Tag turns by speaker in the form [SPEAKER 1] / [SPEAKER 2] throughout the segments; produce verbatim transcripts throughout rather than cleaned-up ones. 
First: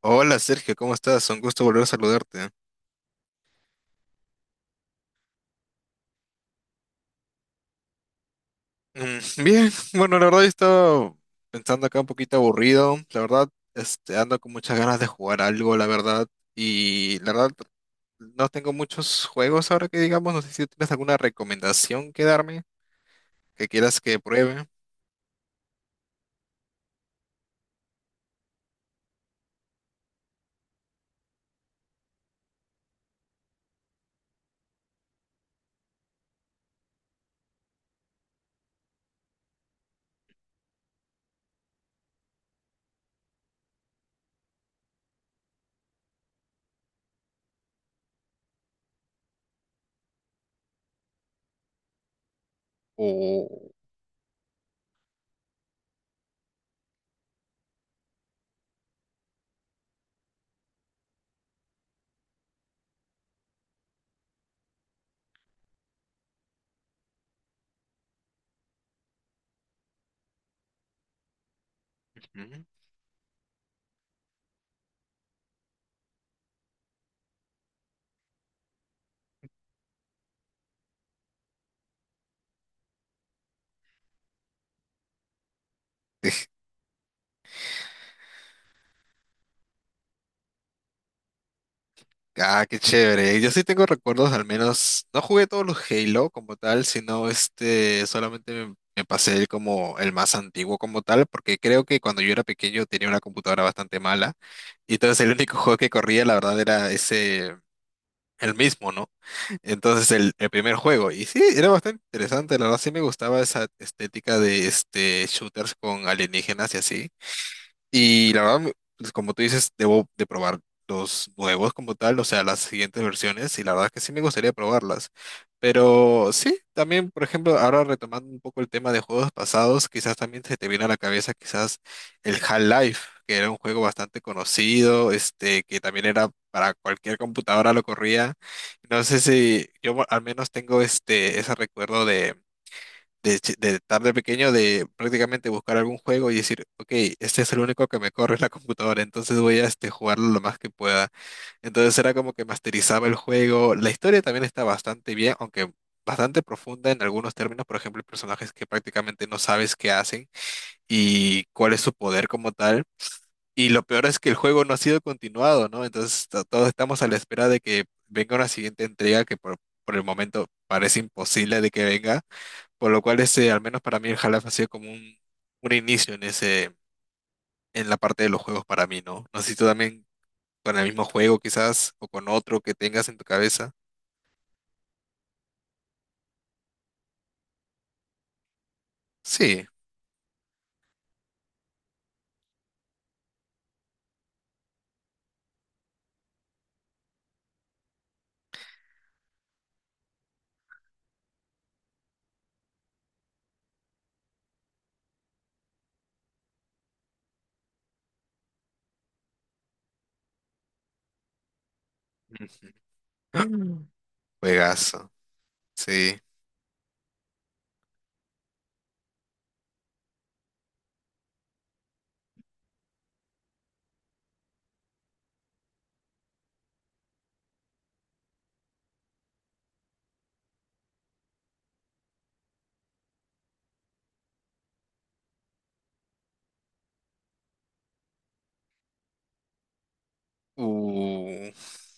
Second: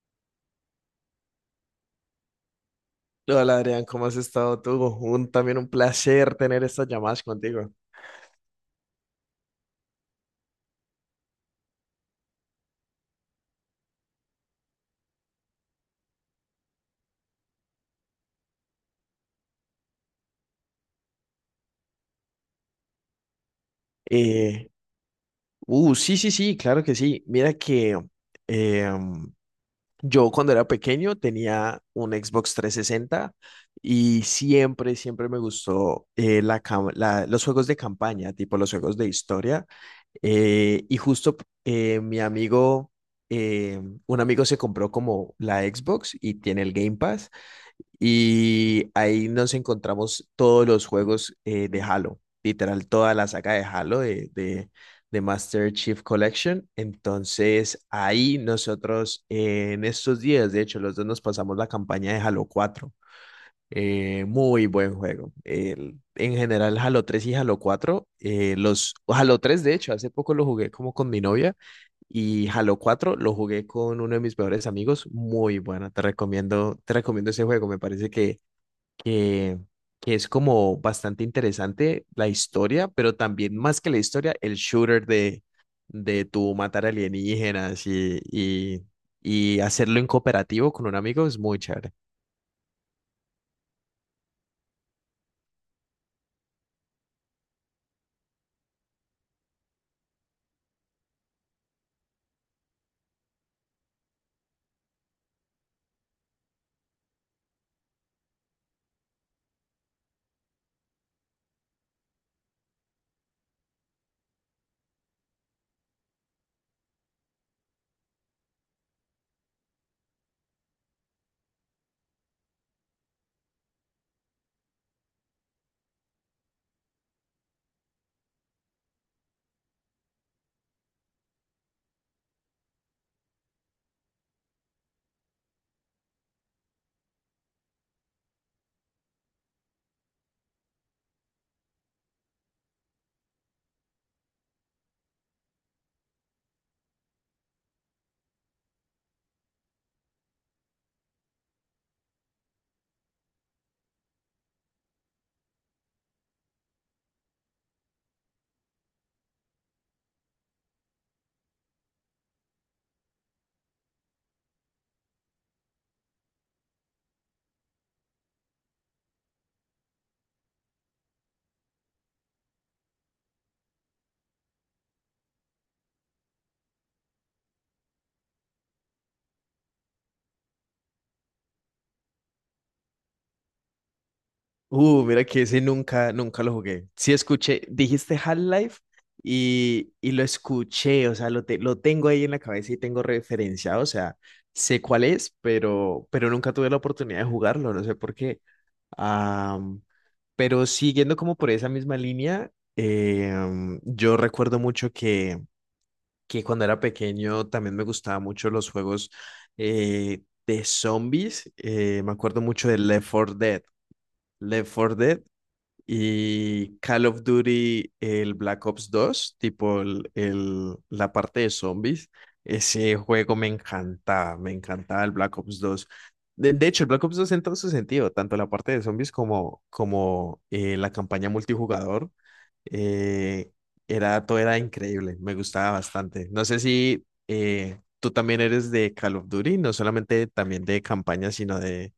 [SPEAKER 1] Hola Sergio, ¿cómo estás? Un gusto volver a saludarte.
[SPEAKER 2] Hola Adrián, ¿cómo has estado tú? Un, también un placer tener estas llamadas contigo.
[SPEAKER 1] Mm. Bien, bueno, la verdad yo estaba pensando acá un poquito aburrido. La verdad, este, ando con muchas ganas de jugar algo, la verdad. Y la verdad, no tengo muchos juegos ahora que digamos. No sé si tienes alguna recomendación que darme, que quieras que pruebe.
[SPEAKER 2] Eh, uh, sí, sí, sí, claro que sí. Mira que eh, yo cuando era pequeño tenía un Xbox trescientos sesenta y siempre, siempre me gustó eh, la, cam- la- los juegos de campaña, tipo los juegos de historia. Eh, y justo eh, mi amigo, eh, un amigo se compró como la Xbox y tiene el Game Pass. Y ahí nos encontramos todos los juegos eh, de Halo, literal, toda la saga de
[SPEAKER 1] O...
[SPEAKER 2] Halo de, de, de Master Chief Collection. Entonces, ahí nosotros eh, en estos días, de hecho, los dos nos pasamos la campaña de Halo cuatro, eh, muy buen juego. El- en general, Halo tres y Halo cuatro, eh, los Halo tres de hecho, hace poco lo jugué como con mi novia, y
[SPEAKER 1] mm,
[SPEAKER 2] Halo cuatro lo jugué con uno de mis mejores amigos. Muy bueno, te recomiendo, te recomiendo ese juego. Me parece que, que, que es como bastante interesante la historia, pero también más que la historia, el shooter de, de tu matar alienígenas y, y, y hacerlo en cooperativo con un amigo es muy chévere.
[SPEAKER 1] Ah, qué chévere. Yo sí tengo recuerdos, al menos, no jugué todos los Halo como tal, sino este, solamente me, me pasé el como el más antiguo como tal, porque creo que cuando yo era pequeño tenía una computadora bastante mala, y entonces el único juego que corría, la verdad, era ese, el mismo, ¿no? Entonces el, el primer juego, y sí, era bastante interesante, la verdad sí me gustaba esa estética de este shooters con alienígenas y así. Y la verdad, me- pues, como tú dices, debo de probar los nuevos como tal, o sea, las siguientes versiones, y la verdad es que sí me gustaría probarlas. Pero sí, también, por ejemplo, ahora retomando un poco el tema de juegos pasados, quizás también se te viene a la cabeza quizás el Half-Life, que era un juego bastante conocido, este, que también era para cualquier computadora lo corría. No sé si yo al menos tengo este, ese recuerdo de de, chi- de estar de pequeño, de prácticamente buscar algún juego y decir, ok, este es el único que me corre en la computadora, entonces voy a este, jugarlo lo más que pueda. Entonces era como que masterizaba el juego. La historia también está bastante bien, aunque bastante profunda en algunos términos. Por ejemplo, hay personajes que prácticamente no sabes qué hacen y cuál es su poder como tal. Y lo peor es que el juego no ha sido continuado, ¿no? Entonces to- todos estamos a la espera de que venga una siguiente entrega que por, por el momento parece imposible de que venga. Por lo cual, ese, al menos para mí, el Half ha sido como un, un inicio en ese, en la parte de los juegos para mí, ¿no? No sé si tú también con el mismo juego quizás, o con otro que tengas en tu cabeza.
[SPEAKER 2] Uh, mira que ese nunca, nunca lo jugué. Sí escuché, dijiste Half-Life,
[SPEAKER 1] Sí.
[SPEAKER 2] y, y lo escuché, o sea, lo, te- lo tengo ahí en la cabeza y tengo referencia, o sea, sé cuál es, pero, pero nunca tuve la oportunidad de jugarlo, no sé por qué. Am, pero siguiendo como por esa misma línea, eh, am, yo recuerdo mucho que, que cuando era pequeño también me gustaban mucho los juegos eh, de zombies, eh, me acuerdo mucho de Left four Dead.
[SPEAKER 1] Ujú.
[SPEAKER 2] Left four
[SPEAKER 1] Juegazo.
[SPEAKER 2] Dead
[SPEAKER 1] Sí.
[SPEAKER 2] y Call of Duty, el Black Ops dos tipo el, el- la parte de zombies. Ese juego me encantaba, me encantaba el Black Ops dos. De, de hecho, el Black Ops dos en todo su sentido, tanto la parte de zombies como, como eh, la campaña multijugador, eh, era, todo era increíble, me gustaba bastante. No sé si eh, tú también eres de Call of Duty, no solamente también de campaña,
[SPEAKER 1] Uh.
[SPEAKER 2] sino de,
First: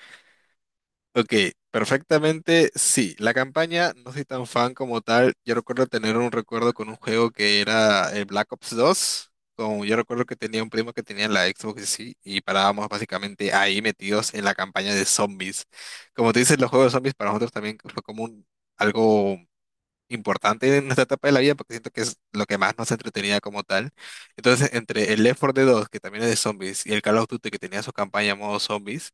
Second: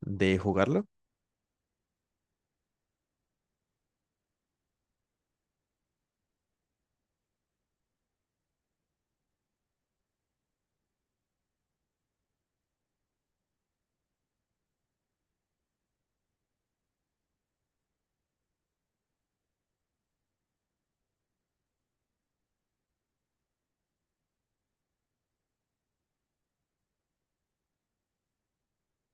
[SPEAKER 2] de jugarlo.
[SPEAKER 1] Ok, perfectamente, sí. La campaña, no soy tan fan como tal. Yo recuerdo tener un recuerdo con un juego que era el Black Ops dos. Como yo recuerdo que tenía un primo que tenía la Xbox y sí, y parábamos básicamente ahí metidos en la campaña de zombies. Como te dices, los juegos de zombies para nosotros también fue como un, algo importante en nuestra etapa de la vida porque siento que es lo que más nos entretenía como tal. Entonces, entre el Left four Dead dos, que también es de zombies, y el Call of Duty, que tenía su campaña modo zombies,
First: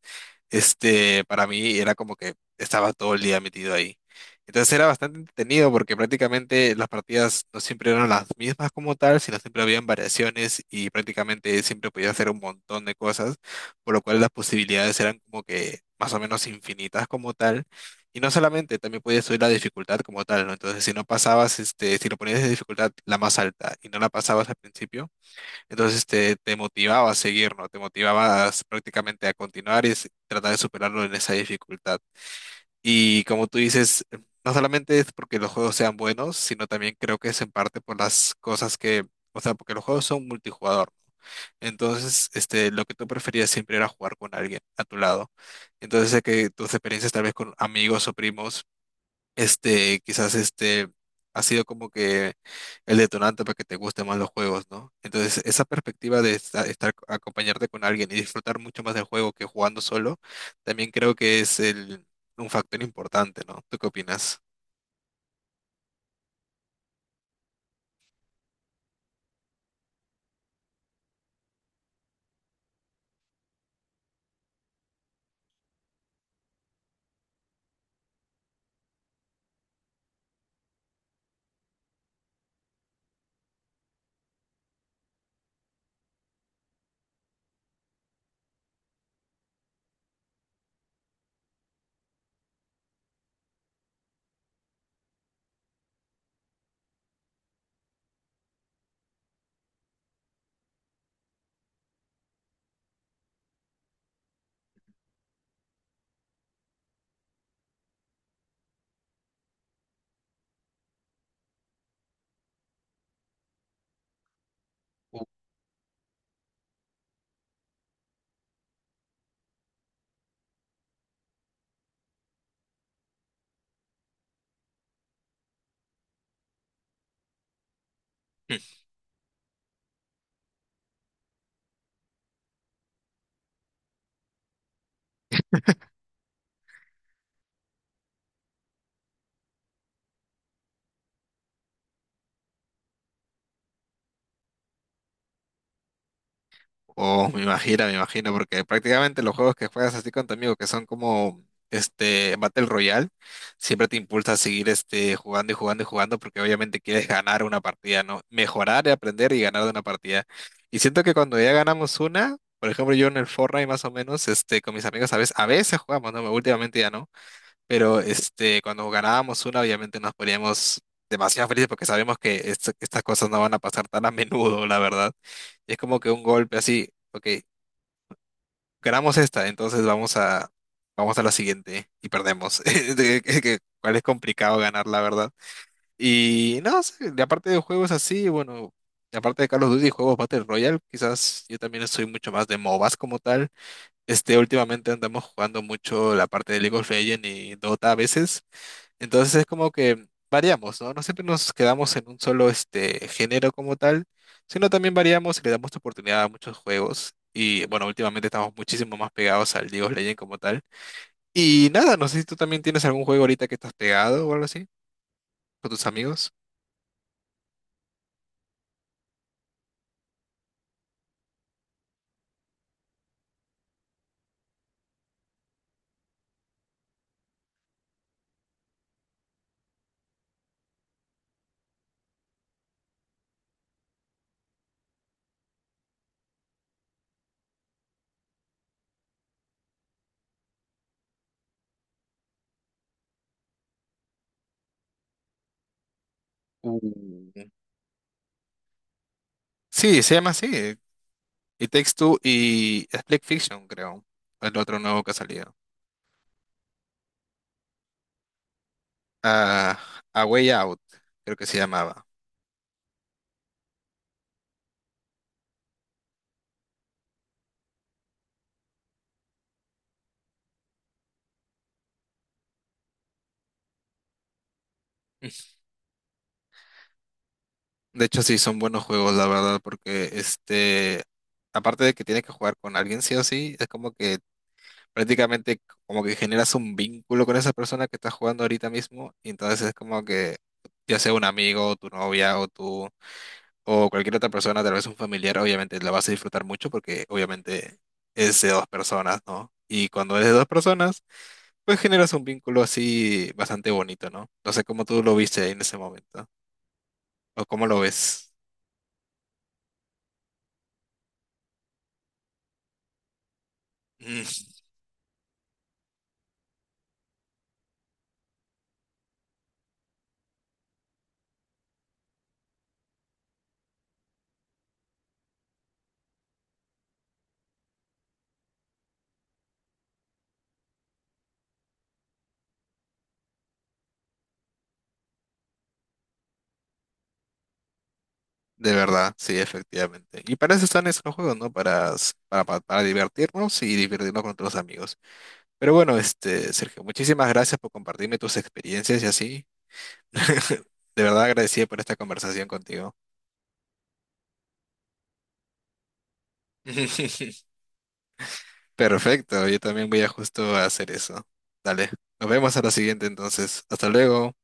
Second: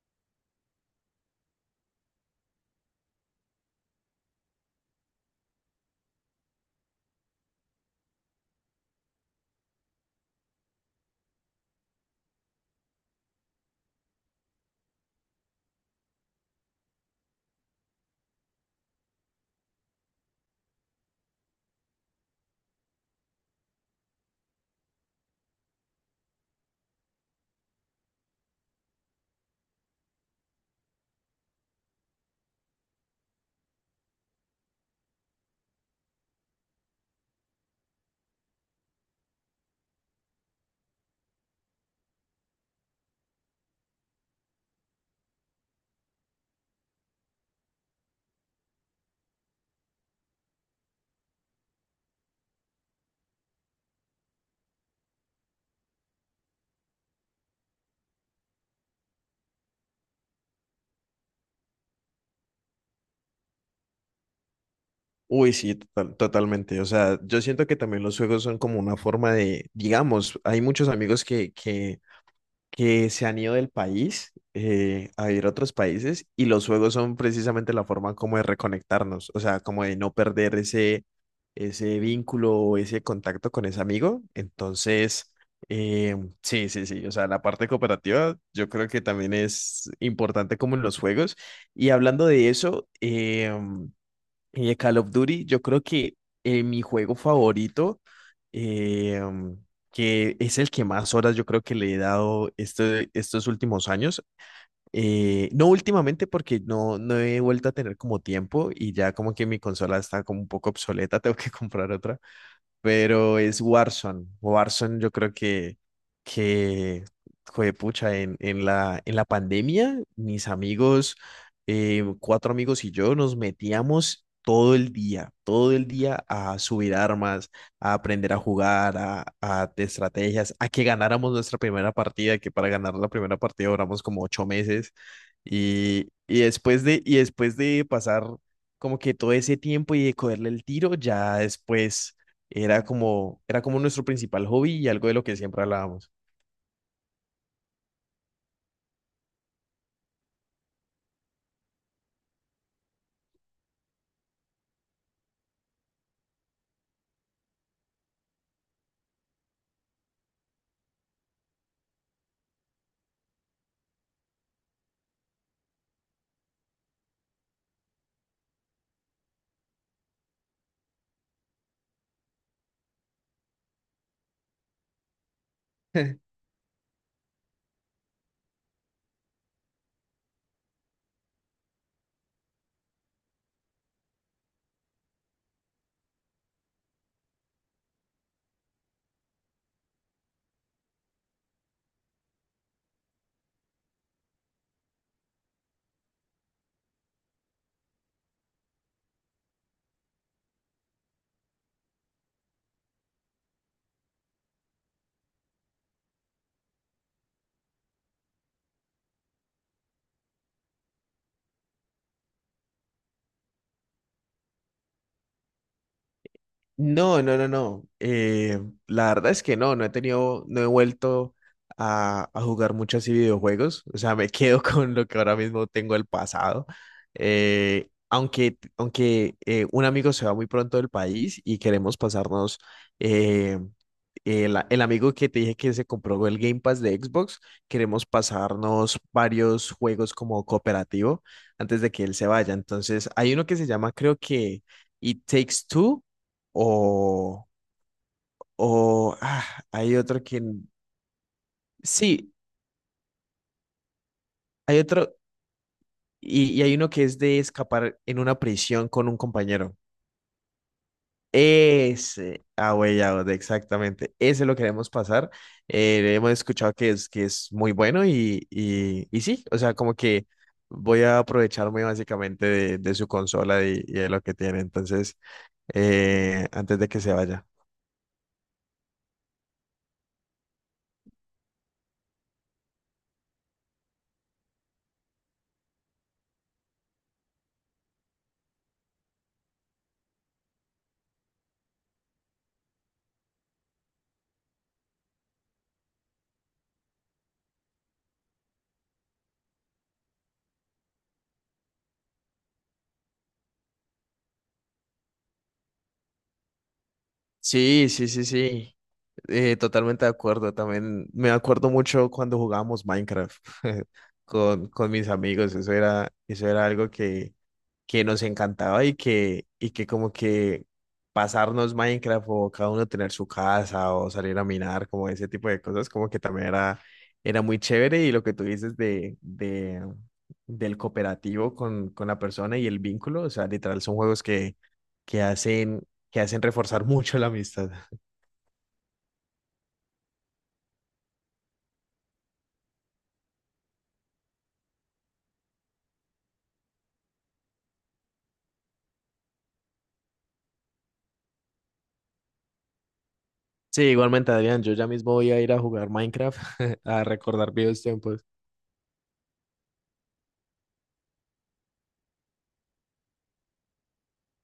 [SPEAKER 1] este, para mí era como que estaba todo el día metido ahí. Entonces era bastante entretenido porque prácticamente las partidas no siempre eran las mismas como tal, sino siempre habían variaciones y prácticamente siempre podía hacer un montón de cosas, por lo cual las posibilidades eran como que más o menos infinitas como tal. Y no solamente, también podías subir la dificultad como tal, ¿no? Entonces, si no pasabas, este, si lo ponías de dificultad la más alta y no la pasabas al principio, entonces este, te motivaba a seguir, ¿no? Te motivabas prácticamente a continuar y s- tratar de superarlo en esa dificultad. Y como tú dices, no solamente es porque los juegos sean buenos, sino también creo que es en parte por las cosas que, o sea, porque los juegos son multijugador, ¿no? Entonces, este, lo que tú preferías siempre era jugar con alguien a tu lado. Entonces, sé que tus experiencias tal vez con amigos o primos este, quizás este ha sido como que el detonante para que te gusten más los juegos, ¿no? Entonces, esa perspectiva de esta- estar, acompañarte con alguien y disfrutar mucho más del juego que jugando solo, también creo que es el, un factor importante, ¿no? ¿Tú qué opinas?
[SPEAKER 2] Uy, sí, total- totalmente. O sea, yo siento que también los juegos son como una forma de, digamos, hay muchos amigos que, que, que se han ido del país, eh, a ir a otros países, y los juegos son precisamente la forma como de reconectarnos, o sea, como de no perder ese, ese vínculo o ese contacto con ese amigo. Entonces, eh, sí, sí, sí, o sea, la parte cooperativa yo creo que también es importante como en los juegos. Y hablando de eso, em, y de Call of Duty, yo creo que eh, mi juego favorito, eh, que es el que más horas yo creo que le he dado este- estos últimos años, eh, no últimamente porque no, no he vuelto a tener como tiempo y ya como que mi consola está como un poco obsoleta, tengo que comprar otra, pero es Warzone. Warzone yo creo que, que juepucha, en, en la, en la pandemia, mis amigos, eh, cuatro amigos y yo nos metíamos todo el día, todo el día a subir armas, a aprender a jugar, a, a de estrategias, a que ganáramos nuestra primera partida, que para ganar la primera partida duramos como ocho meses. Y, y después de, y después de pasar como que todo ese tiempo y de cogerle el tiro, ya después era como, era como nuestro principal hobby y algo de lo que siempre hablábamos.
[SPEAKER 1] Oh, me imagino, me imagino, porque prácticamente los juegos que juegas así con tu amigo, que son como este Battle Royale, siempre te impulsa a seguir este jugando y jugando y jugando, porque obviamente quieres ganar una partida, ¿no? Mejorar, y aprender y ganar de una partida. Y siento que cuando ya ganamos una, por ejemplo, yo en el Fortnite más o menos, este, con mis amigos a veces, a veces jugamos, ¿no? Últimamente ya no. Pero este, cuando ganábamos una, obviamente nos poníamos demasiado felices porque sabemos que esto- estas cosas no van a pasar tan a menudo, la verdad. Es como que un golpe así, ok, ganamos esta, entonces vamos a, vamos a la siguiente y perdemos. De- que- que- Cuál es complicado ganar, la verdad. Y no sé, de aparte de juegos así, bueno, de aparte de Call of Duty y juegos Battle Royale, quizás yo también soy mucho más de MOBAs como tal. Este, últimamente andamos jugando mucho la parte de League of Legends y Dota a veces. Entonces es como que variamos, ¿no? No siempre nos quedamos en un solo este género como tal, sino también variamos y le damos oportunidad a muchos juegos. Y bueno, últimamente estamos muchísimo más pegados al League of Legends como tal. Y nada, no sé si tú también tienes algún juego ahorita que estás pegado o algo así, con tus amigos.
[SPEAKER 2] No, no, no, no. Eh, la verdad es que no, no he tenido, no he vuelto a, a jugar mucho así videojuegos. O sea, me quedo con lo que ahora mismo tengo del pasado. Eh, aunque aunque eh, un amigo se va muy pronto del país y queremos pasarnos, eh, el, el amigo que te dije que se compró el Game Pass de Xbox, queremos pasarnos varios juegos como cooperativo antes de que él se vaya. Entonces, hay uno que se llama, creo que It Takes Two,
[SPEAKER 1] Ujú.
[SPEAKER 2] o, o ah, hay
[SPEAKER 1] Sí, se
[SPEAKER 2] otro
[SPEAKER 1] llama
[SPEAKER 2] que...
[SPEAKER 1] así. Y Takes Two
[SPEAKER 2] Sí,
[SPEAKER 1] y Split Fiction, creo. El otro
[SPEAKER 2] hay
[SPEAKER 1] nuevo que ha
[SPEAKER 2] otro.
[SPEAKER 1] salido.
[SPEAKER 2] Y, y hay uno que es de escapar en una prisión con un compañero.
[SPEAKER 1] Ah, A Way Out, creo que se llamaba.
[SPEAKER 2] Ese, ah, güey, ya, exactamente. Ese lo queremos pasar. Eh, hemos escuchado que es, que es muy bueno y, y, y sí, o sea, como que voy a aprovecharme básicamente de, de su consola y, y de lo que tiene. Entonces, eh, antes de que se vaya.
[SPEAKER 1] De hecho, sí, son buenos juegos, la verdad, porque este, aparte de que tienes que jugar con alguien sí o sí, es como que prácticamente como que generas un vínculo con esa persona que estás jugando ahorita mismo, y entonces es como que ya sea un amigo, tu novia o tú o cualquier otra persona, tal vez un familiar, obviamente la vas a disfrutar mucho porque obviamente es de dos personas, ¿no? Y cuando es de dos personas, pues generas un vínculo así bastante bonito, ¿no? No sé cómo tú lo viste en ese momento o cómo lo
[SPEAKER 2] Sí, sí, sí,
[SPEAKER 1] ves.
[SPEAKER 2] sí. Eh, totalmente de acuerdo. También me acuerdo mucho cuando jugábamos Minecraft con, con mis amigos. Eso era, eso era algo que, que nos encantaba y que, y que como que pasarnos Minecraft o cada uno tener su casa o salir a minar, como ese tipo de cosas, como que también era, era muy chévere. Y lo que tú dices de, de, del cooperativo con, con la persona y el vínculo, o sea, literal son juegos que, que hacen, que hacen reforzar mucho la amistad.
[SPEAKER 1] De verdad, sí, efectivamente. Y para eso están esos juegos, ¿no? Para, s- para, pa- Para divertirnos y divertirnos con otros amigos. Pero bueno, este, Sergio, muchísimas gracias por compartirme tus experiencias y así. De verdad agradecido por esta conversación contigo.
[SPEAKER 2] Sí, igualmente, Adrián, yo ya mismo voy a ir a jugar Minecraft, a recordar viejos tiempos.
[SPEAKER 1] Perfecto, yo también voy a justo a hacer eso. Dale, nos vemos a la siguiente entonces. Hasta luego.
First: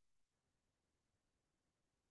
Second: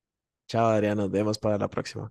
[SPEAKER 2] Chao, Adrián, nos vemos para la próxima.